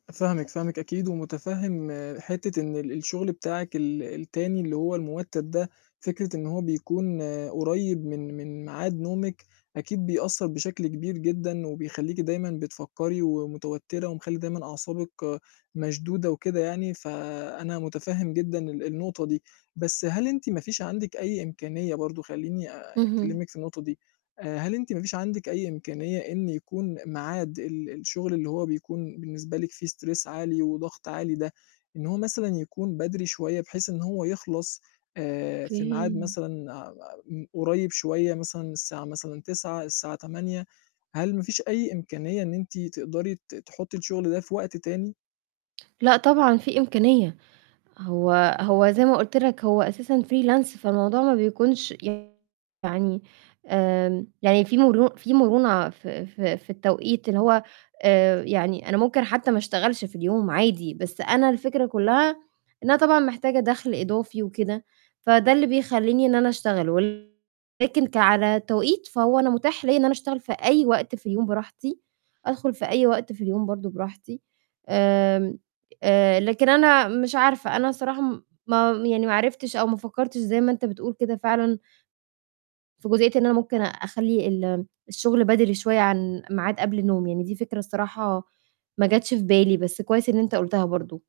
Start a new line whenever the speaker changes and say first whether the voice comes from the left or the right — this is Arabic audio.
left: فاهمِك، فاهمِك أكيد، ومُتفهِّم حتّة إن ال الشُغل بتاعِك ال التاني اللي هو المُوتّد ده، فكرة إن هو بيكون قريّب من من ميعاد نومِك، أكيد بيأثّر بشكل كبير جدًا، وبيخلّيكِ دايمًا بتفكّري ومتوتّرة ومخلّي دايمًا أعصابِك مشدودة وكده يعني، فأنا مُتفهِّم جدًا ال النقطة دي. بس هل أنتِ ما فيش عندِك أي إمكانيّة برضه، خلّيني
right: اهم.
left: أكلمِك في النقطة دي، آآ، هل أنتِ ما فيش عندِك أي إمكانيّة إن يكون ميعاد ال الشُغل اللي هو بيكون بالنسبة لِك فيه stress عالي وضغط عالي ده، إن هو مثلًا يكون بدري شوية بحيث إن هو يخلص آآ، في
right: أوكي
left: ميعاد
right: ن
left: مثلًا أم أ م قريّب شوية مثلًا الساعة مثلًا 21:00، الساعة 20:00. هل ما فيش أي إمكانية إن أنتِ تقدري ت تحُطّي الشُغل ده في وقت تاني؟
right: لأ، طبعًا في إمكانية. هو هو زي ما قُلت لك هو أساسًا freelance، فالموضوع ما بيكونش يعني آمم يعني في مرو في مرونة في في في التوقيت اللي هو آآ، يعني أنا ممكن حتى ما أشتغلش في اليوم عادي، بس أنا الفكرة كلّها إن أنا طبعًا محتاجة دَخْل إضافي وكده، فده اللي بيخلّيني إن أنا أشتغل، ولكن ك على توقيت، فهو أنا مُتاح ليّا إن أنا أشتغل في أي وقت في اليوم براحتي، أدخُل في أي وقت في اليوم برضه براحتي. آمم، آآ، لكن أنا مش عارفة، أنا الصراحة م ما م يعني ما عرفتش أو ما فكّرتش زي ما أنت بتقول كده فعلًا في جزئيّة إن أنا ممكن أخلّي ال الشُغل بدري شوية عن ميعاد قبل نومي. يعني دي فكرة الصراحة ما جاتش في بالي، بس كويس إن أنت قُلتها برضه.